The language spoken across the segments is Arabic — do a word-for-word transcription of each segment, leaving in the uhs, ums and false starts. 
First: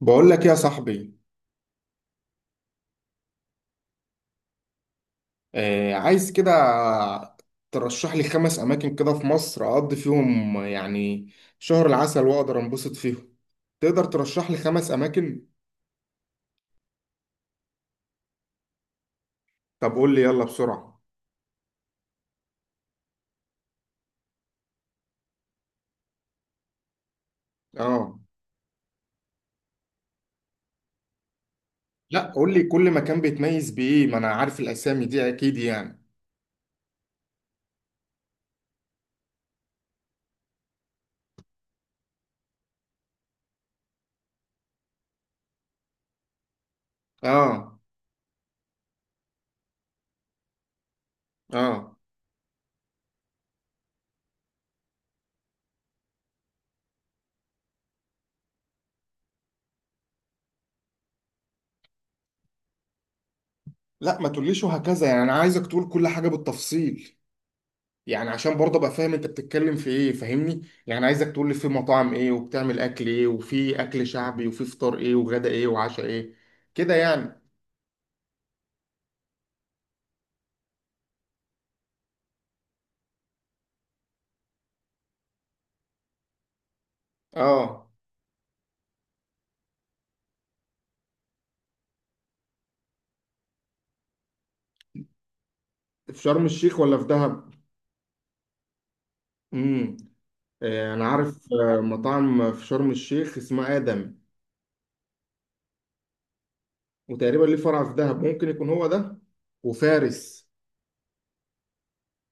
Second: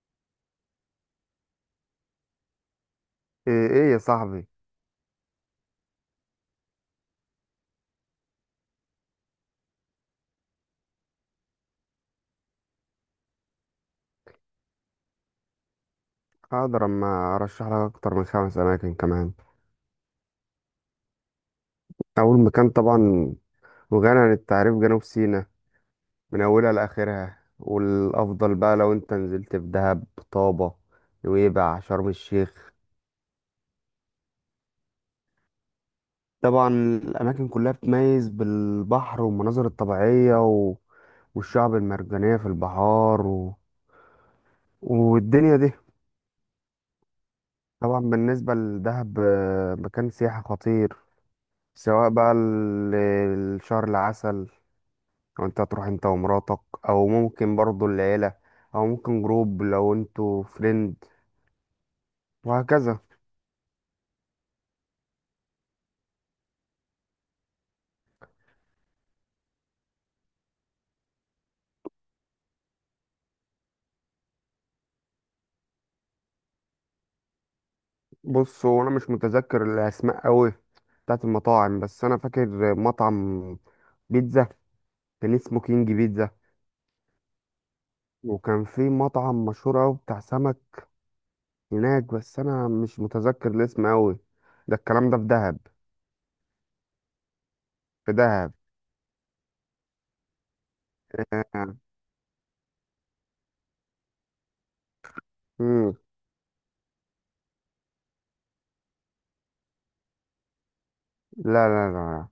بقول لك يا صاحبي، ايه إيه يا صاحبي، آه عايز كده. ترشح لي خمس اماكن كده في مصر اقضي فيهم يعني شهر العسل، واقدر انبسط فيهم. تقدر ترشح لي خمس اماكن؟ هقدر اما ارشح لك اكتر من خمس اماكن كمان. طب قول لي يلا بسرعة. اول مكان طبعا وغني عن التعريف، جنوب سيناء من اولها لاخرها. اه. والافضل بقى لو انت نزلت في دهب، طابة، نويبع، شرم لا، قول لي الشيخ. كل مكان بيتميز بايه، ما انا عارف الاسامي دي اكيد يعني. طبعا الاماكن كلها بتميز بالبحر والمناظر الطبيعية و... والشعب المرجانية في البحار و... والدنيا دي. اه، طبعا بالنسبة لدهب آه، مكان سياحي خطير. اه، سواء بقى ال- الشهر العسل، لو انت هتروح انت ومراتك، او ممكن برضو العيلة، او ممكن جروب لو انتوا فريند، وهكذا. لا ما تقوليش وهكذا، يعني انا عايزك تقول كل حاجة بالتفصيل، يعني عشان برضه ابقى فاهم انت بتتكلم في ايه، فاهمني؟ يعني عايزك تقول لي في مطاعم ايه وبتعمل اكل ايه وفي اكل شعبي وفي فطار ايه وغدا ايه وعشاء ايه، كده يعني. بص هو انا مش متذكر الاسماء قوي بتاعت المطاعم، بس انا فاكر مطعم بيتزا كان اسمه كينج بيتزا. اه. وكان في مطعم مشهور قوي بتاع سمك هناك، بس انا مش متذكر الاسم قوي. ده الكلام ده في دهب. في شرم الشيخ ولا في دهب؟ في دهب. امم. آه، انا عارف آه مطعم في شرم الشيخ اسمه ادم، مم. وتقريبا ليه فرع في دهب، ممكن يكون هو ده، وفارس. لا لا لا لا.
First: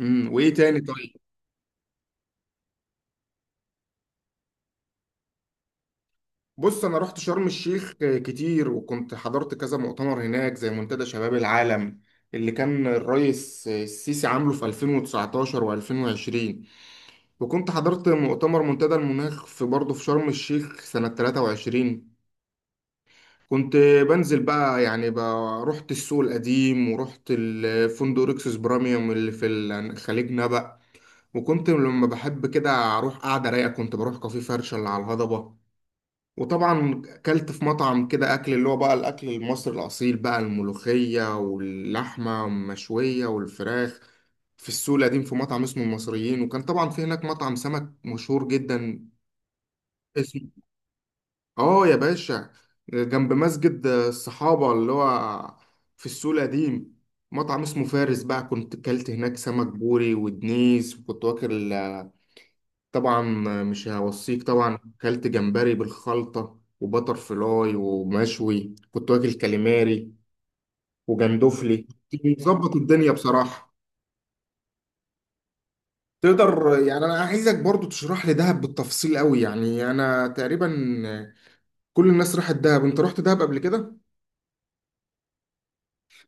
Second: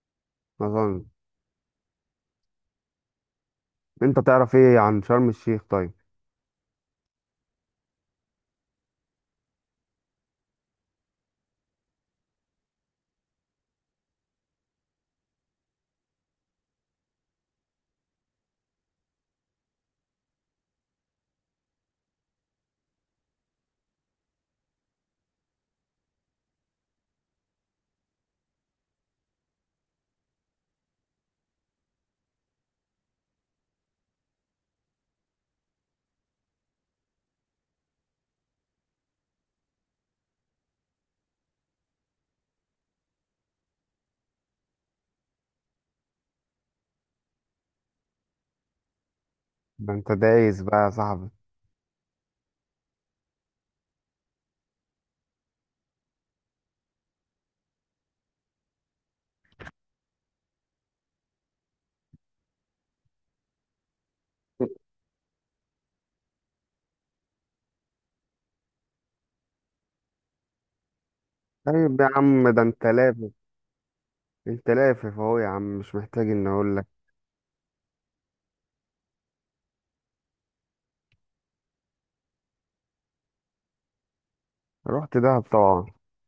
امم وايه ما تاني، اظن. طيب؟ انت تعرف ايه عن شرم الشيخ طيب؟ بص، انا رحت شرم الشيخ كتير، وكنت حضرت كذا مؤتمر هناك زي منتدى شباب العالم اللي كان الرئيس السيسي عامله في ألفين وتسعة عشر و2020، وكنت حضرت مؤتمر منتدى المناخ في برضه في شرم الشيخ سنة ثلاثة وعشرين. كنت بنزل بقى يعني بقى رحت السوق القديم ورحت الفندق ريكسوس براميوم اللي في ال- خليج نبأ. وكنت لما بحب كده اروح قاعدة رايقة كنت بروح كافيه فرشة اللي على الهضبة. وطبعا اكلت في مطعم كده اكل اللي هو بقى الاكل المصري الاصيل بقى، الملوخيه واللحمه المشويه والفراخ، في السوق القديم في مطعم اسمه المصريين. وكان طبعا في هناك مطعم سمك مشهور جدا ده انت اسمه دايس بقى يا صاحبي. اه يا باشا، جنب مسجد الصحابه اللي هو في السوق القديم، مطعم اسمه فارس بقى، كنت اكلت هناك سمك بوري ودنيس، وكنت واكل طبعا، مش هوصيك، طبعا اكلت جمبري بالخلطة وبتر فلاي ومشوي، كنت واكل كاليماري وجندفلي. طيب يا عم ده مظبط انت الدنيا لافف، بصراحة. انت لافف اهو يا عم، مش محتاج ان اقول تقدر لك. يعني انا عايزك برضو تشرح لي دهب بالتفصيل قوي، يعني انا تقريبا كل الناس راحت دهب، انت رحت دهب قبل كده؟ رحت دهب طبعا.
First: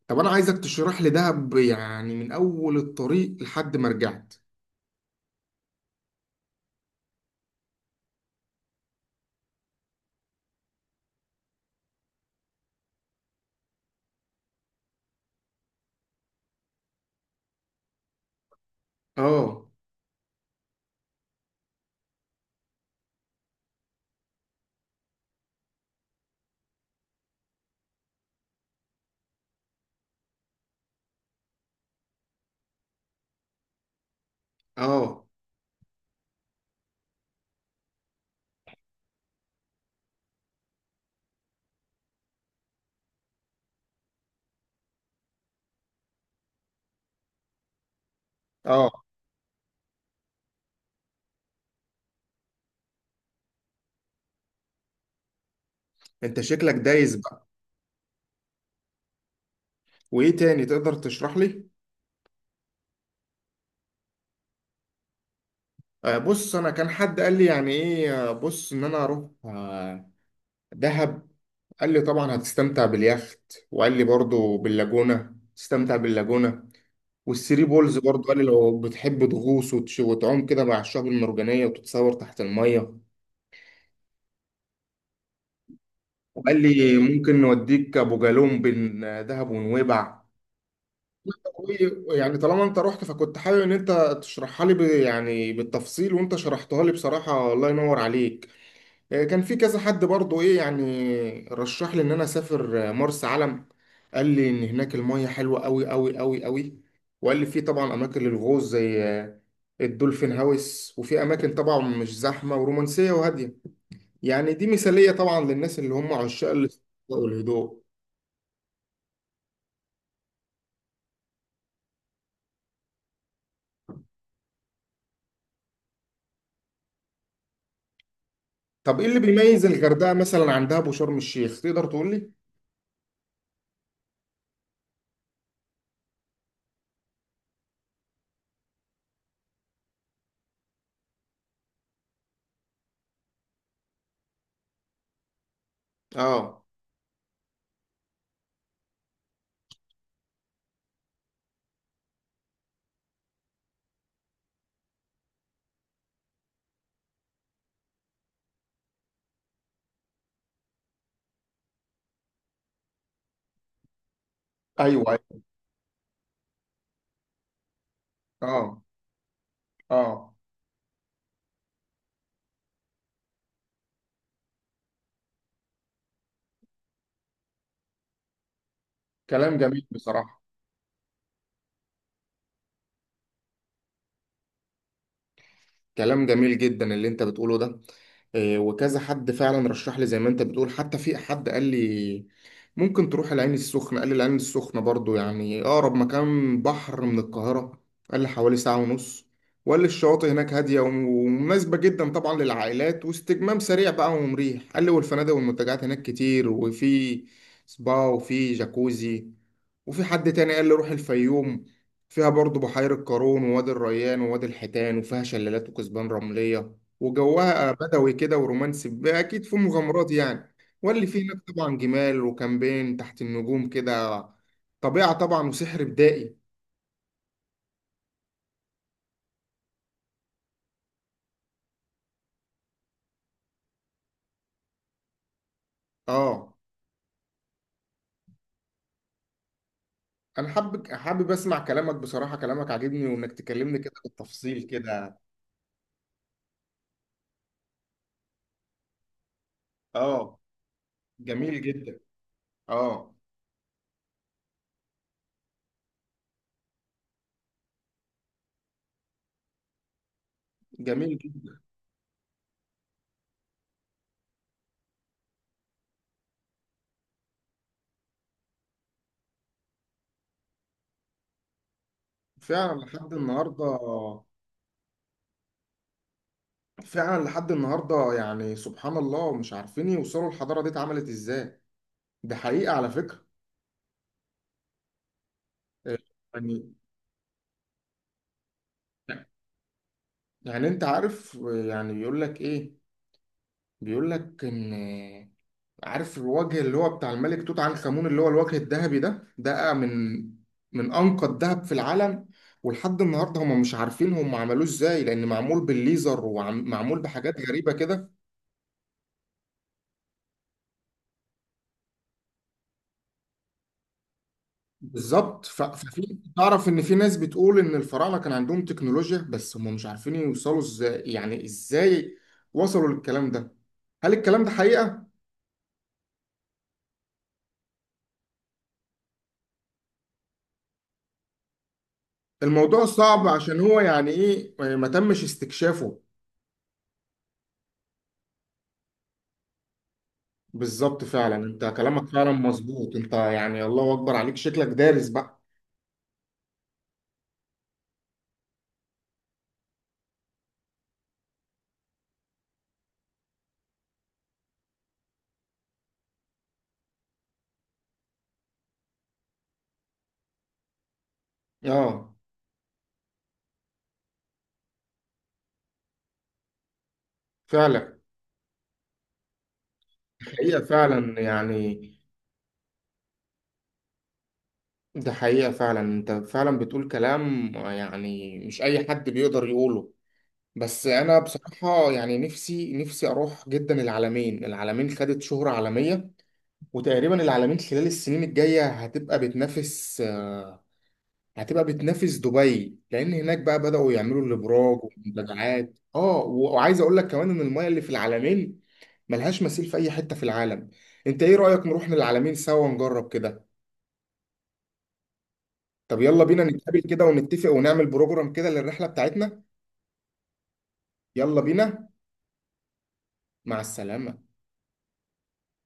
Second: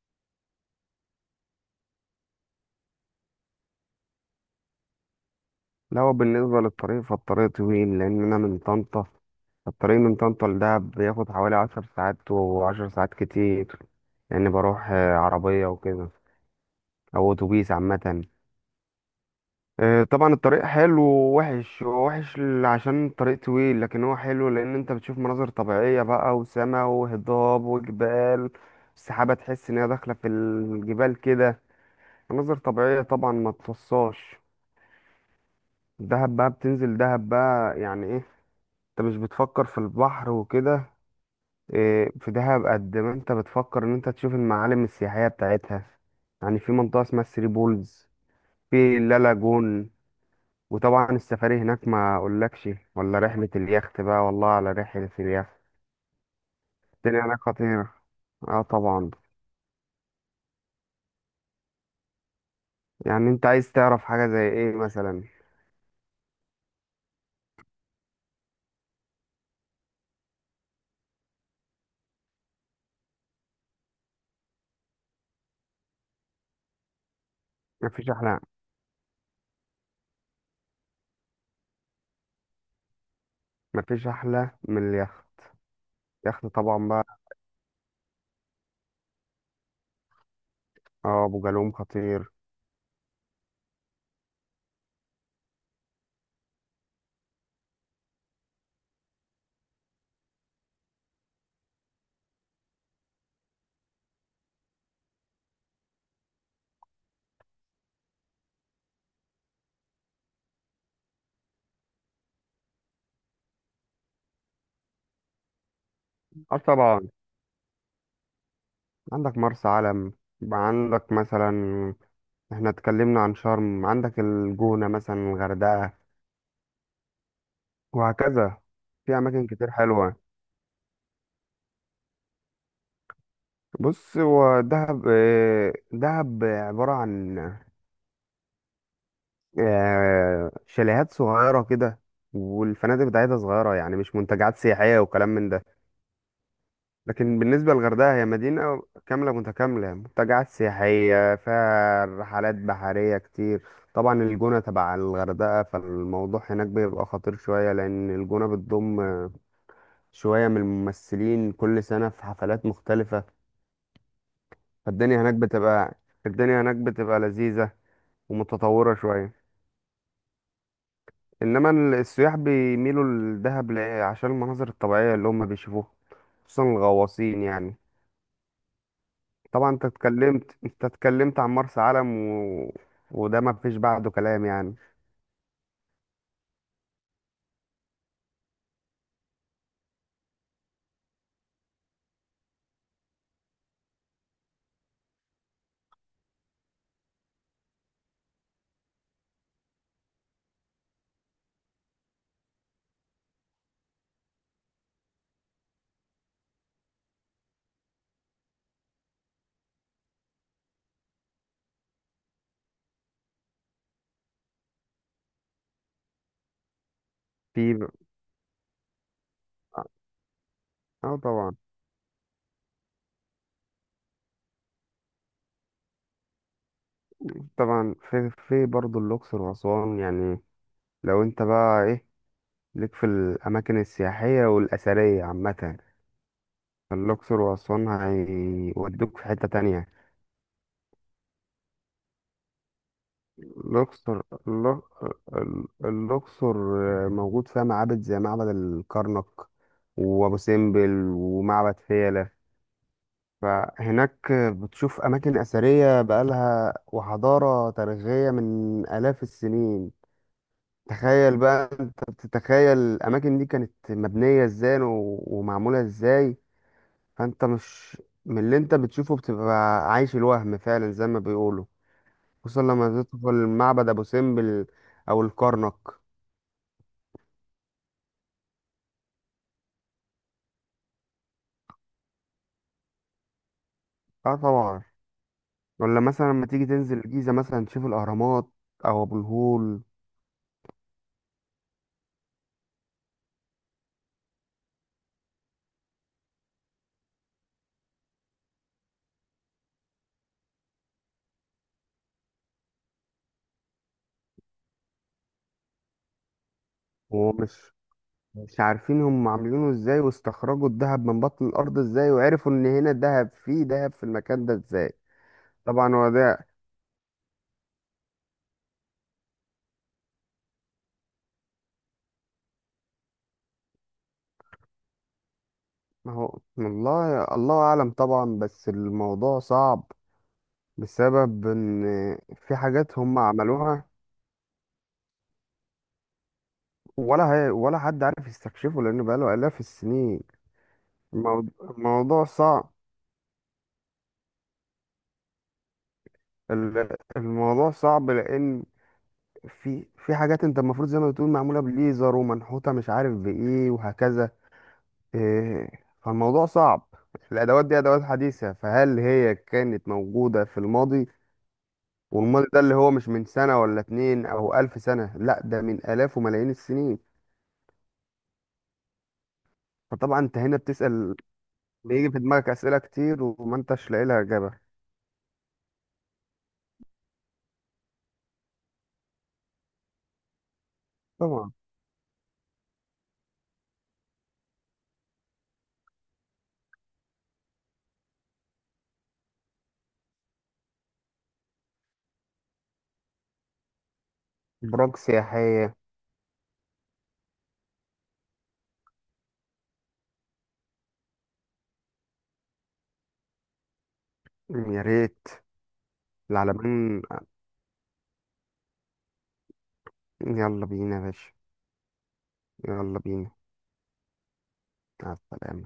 طب انا عايزك تشرح لي دهب يعني من اول الطريق لحد ما رجعت. لا هو بالنسبه للطريق، فالطريق طويل لان انا من طنطا. الطريق من طنطا لدهب بياخد حوالي عشر ساعات، وعشر ساعات كتير يعني. بروح آه، عربيه وكده، او اتوبيس عامه. اه، آه، طبعا الطريق حلو ووحش. هو وحش ل- عشان الطريق طويل، لكن هو حلو لان انت بتشوف مناظر طبيعيه بقى وسما وهضاب وجبال. السحابه تحس ان هي داخله في الجبال كده، مناظر طبيعية طبعا ما تفصاش. اه، دهب بقى، بتنزل دهب بقى يعني ايه؟ انت مش بتفكر في البحر وكده إيه في دهب، قد ما انت بتفكر ان انت تشوف المعالم السياحية بتاعتها. يعني في منطقة اسمها الثري بولز، اه، في لالاجون. وطبعا السفاري هناك ما اقولكش، ولا رحلة اليخت بقى. والله على رحلة اليخت، انت شكلك دايس الدنيا هناك بقى. خطيرة. اه طبعا. وايه تاني تقدر تشرح لي؟ يعني انت عايز تعرف حاجة زي ايه مثلا؟ آه، بص، انا كان حد قال لي يعني ايه، آه، بص ان انا اروح آه، دهب. قال لي طبعا هتستمتع باليخت، وقال لي برضو باللاجونة تستمتع باللاجونة، والثري بولز مفيش برضو قال احلى، لي لو بتحب تغوص وتش- وتعوم كده مع الشعاب المرجانية وتتصور تحت المية. مفيش احلى من اليخت. اليخت وقال طبعا لي بقى. ممكن نوديك ابو جالوم بين آه، دهب ونويبع. اه ابو جالوم خطير. يعني طالما انت رحت، فكنت حابب ان انت تشرحها لي ب- يعني بالتفصيل، وانت شرحتها لي بصراحة، الله ينور عليك. آه، كان في كذا حد برضو ايه يعني رشح لي ان انا اسافر آه، مرسى علم. قال لي ان هناك المية حلوة قوي قوي قوي قوي، وقال لي في طبعا اماكن للغوص زي آه، الدولفين هاوس، وفي اماكن طبعا مش زحمة ورومانسية وهادية. يعني دي مثالية طبعا للناس اللي هم عشاق اه الاسترخاء طبعا. والهدوء. عندك مرسى علم، عندك مثلا، احنا اتكلمنا عن شرم، عندك الجونة مثلا، الغردقة، وهكذا. طب ايه في اللي اماكن بيميز كتير الغردقة حلوة. مثلا عن دهب وشرم الشيخ، تقدر تقول لي؟ بص هو دهب، آه، دهب عبارة عن آه، شاليهات صغيرة كده، والفنادق بتاعتها صغيرة يعني، مش منتجعات سياحية وكلام من ده. اه، لكن بالنسبة للغردقة هي مدينة كاملة متكاملة، منتجعات سياحية، فيها رحلات بحرية كتير. طبعا الجونة تبع الغردقة، فالموضوع هناك بيبقى خطير شوية، لأن الجونة بتضم شوية من الممثلين كل سنة في حفلات مختلفة. ايوه، فالدنيا هناك أيوة. بتبقى، الدنيا هناك بتبقى لذيذة اه، ومتطورة شوية. اه، إنما ال- السياح بيميلوا لدهب ل- عشان المناظر الطبيعية اللي هم بيشوفوها، خصوصا الغواصين يعني. كلام طبعا انت جميل بصراحة. اتكلمت، انت اتكلمت عن مرسى علم و... وده ما فيش بعده كلام يعني. كلام جميل جدا اللي انت بتقوله ده. آه، وكذا حد فعلا رشح لي زي ما انت بتقول، حتى في حد قال لي ممكن تروح العين السخنة، قال لي العين السخنة برضو يعني أقرب مكان بحر من القاهرة، قال لي حوالي ساعة ونص، وقال لي الشواطئ هناك هادية ومناسبة جدا طبعا للعائلات واستجمام سريع بقى ومريح، قال لي والفنادق والمنتجعات هناك كتير، وفي سبا وفي جاكوزي. وفي حد تاني قال لي روح الفيوم، فيها برضو بحيرة قارون ووادي الريان ووادي الحيتان، وفيها شلالات وكثبان رملية، وجوها في بدوي كده ورومانسي، ب- أكيد فيه مغامرات يعني، واللي اه فيه هناك طبعا. طبعا جمال وكامبين تحت النجوم كده، طبيعة طبعا وسحر بدائي. طبعا في في برضه الاقصر واسوان يعني، لو انت بقى ايه، ليك في الاماكن السياحيه والاثريه عامه، اه، الاقصر واسوان هيودوك في حته تانية. أنا حابب حابب أسمع كلامك بصراحة، كلامك عاجبني وإنك تكلمني كده الاقصر بالتفصيل الأ- كده. ال- الاقصر موجود فيها معابد زي معبد الكرنك وابو اه، سمبل جميل ومعبد جدا. فيلة. اه، فهناك بتشوف أماكن أثرية بقالها وحضارة تاريخية من آلاف السنين. جميل تخيل جدا، بقى، أنت بتتخيل الأماكن دي كانت مبنية إزاي و- ومعمولة إزاي. فأنت مش، من اللي أنت بتشوفه بتبقى عايش الوهم فعلا زي ما بيقولوا، خصوصا فعلا لما لحد تدخل النهاردة. معبد أبو سمبل أو الكرنك. فعلا لحد النهارده، يعني سبحان الله مش عارفين يوصلوا الحضاره دي اتعملت ازاي. ده حقيقه على فكره. أه طبعا. آه، ولا مثلا لما تيجي يعني تنزل الجيزة مثلا تشوف الأهرامات أو أبو الهول. يعني انت عارف يعني بيقول لك ايه؟ بيقول لك ان، عارف الوجه اللي هو بتاع الملك توت عنخ آمون اللي هو الوجه الذهبي ده ده من من انقى الذهب في العالم، ولحد النهارده هم مش عارفين هم عملوه ازاي، لان معمول بالليزر ومعمول بحاجات غريبه ومش، كده. مش عارفين هم عاملينه ازاي، واستخرجوا الذهب من بطن الارض ازاي، وعرفوا ان هنا ذهب، فيه ذهب في المكان ده ازاي. بالظبط، ف- طبعا هو ففي ده. تعرف ان في ناس بتقول ان الفراعنه كان عندهم تكنولوجيا، بس هم مش عارفين يوصلوا ازاي، يعني ازاي وصلوا للكلام ده؟ هل الكلام ده حقيقه؟ ما هو والله الله اعلم طبعا، بس الموضوع صعب بسبب ان في الموضوع حاجات هم صعب عشان هو عملوها يعني ايه، يعني ما تمش استكشافه. ولا هي ولا حد عارف يستكشفه لانه بقاله الاف السنين. بالظبط، فعلا الموض- انت كلامك الموضوع فعلا صعب، مظبوط، انت يعني الله اكبر عليك، شكلك دارس بقى. ال- الموضوع صعب لان في في حاجات انت المفروض زي ما بتقول معموله بليزر ومنحوته مش عارف بايه وهكذا. إيه، فالموضوع صعب. الأدوات دي أدوات حديثة، فهل هي كانت موجودة في الماضي؟ اه، والماضي ده اللي هو مش من سنة ولا اتنين أو ألف سنة، لا ده من آلاف وملايين السنين. فعلا، فطبعا أنت هنا حقيقه بتسأل، فعلا يعني. بيجي في دماغك أسئلة كتير وما أنتش لاقي لها إجابة. ده حقيقه فعلا، انت فعلا بتقول كلام يعني مش اي حد بيقدر يقوله. بس انا طبعا. بصراحه يعني نفسي نفسي اروح جدا العالمين، العالمين خدت شهره عالميه. وتقريبا العالمين خلال السنين الجايه هتبقى بتنافس آه، هتبقى بتنافس دبي، لان هناك بقى بداوا يعملوا الابراج براك سياحية. والمنتجعات. اه و- وعايز اقول لك كمان ان المايه اللي في العالمين ملهاش مثيل في اي حته في العالم. انت ايه رايك، نروح للعالمين سوا ونجرب كده؟ يا ريت. طب يلا بينا نتقابل العلمين، كده ونتفق ونعمل بروجرام كده للرحله بتاعتنا. يلا بينا يا باشا. يلا بينا. يلا بينا. مع السلامه. مع السلامة.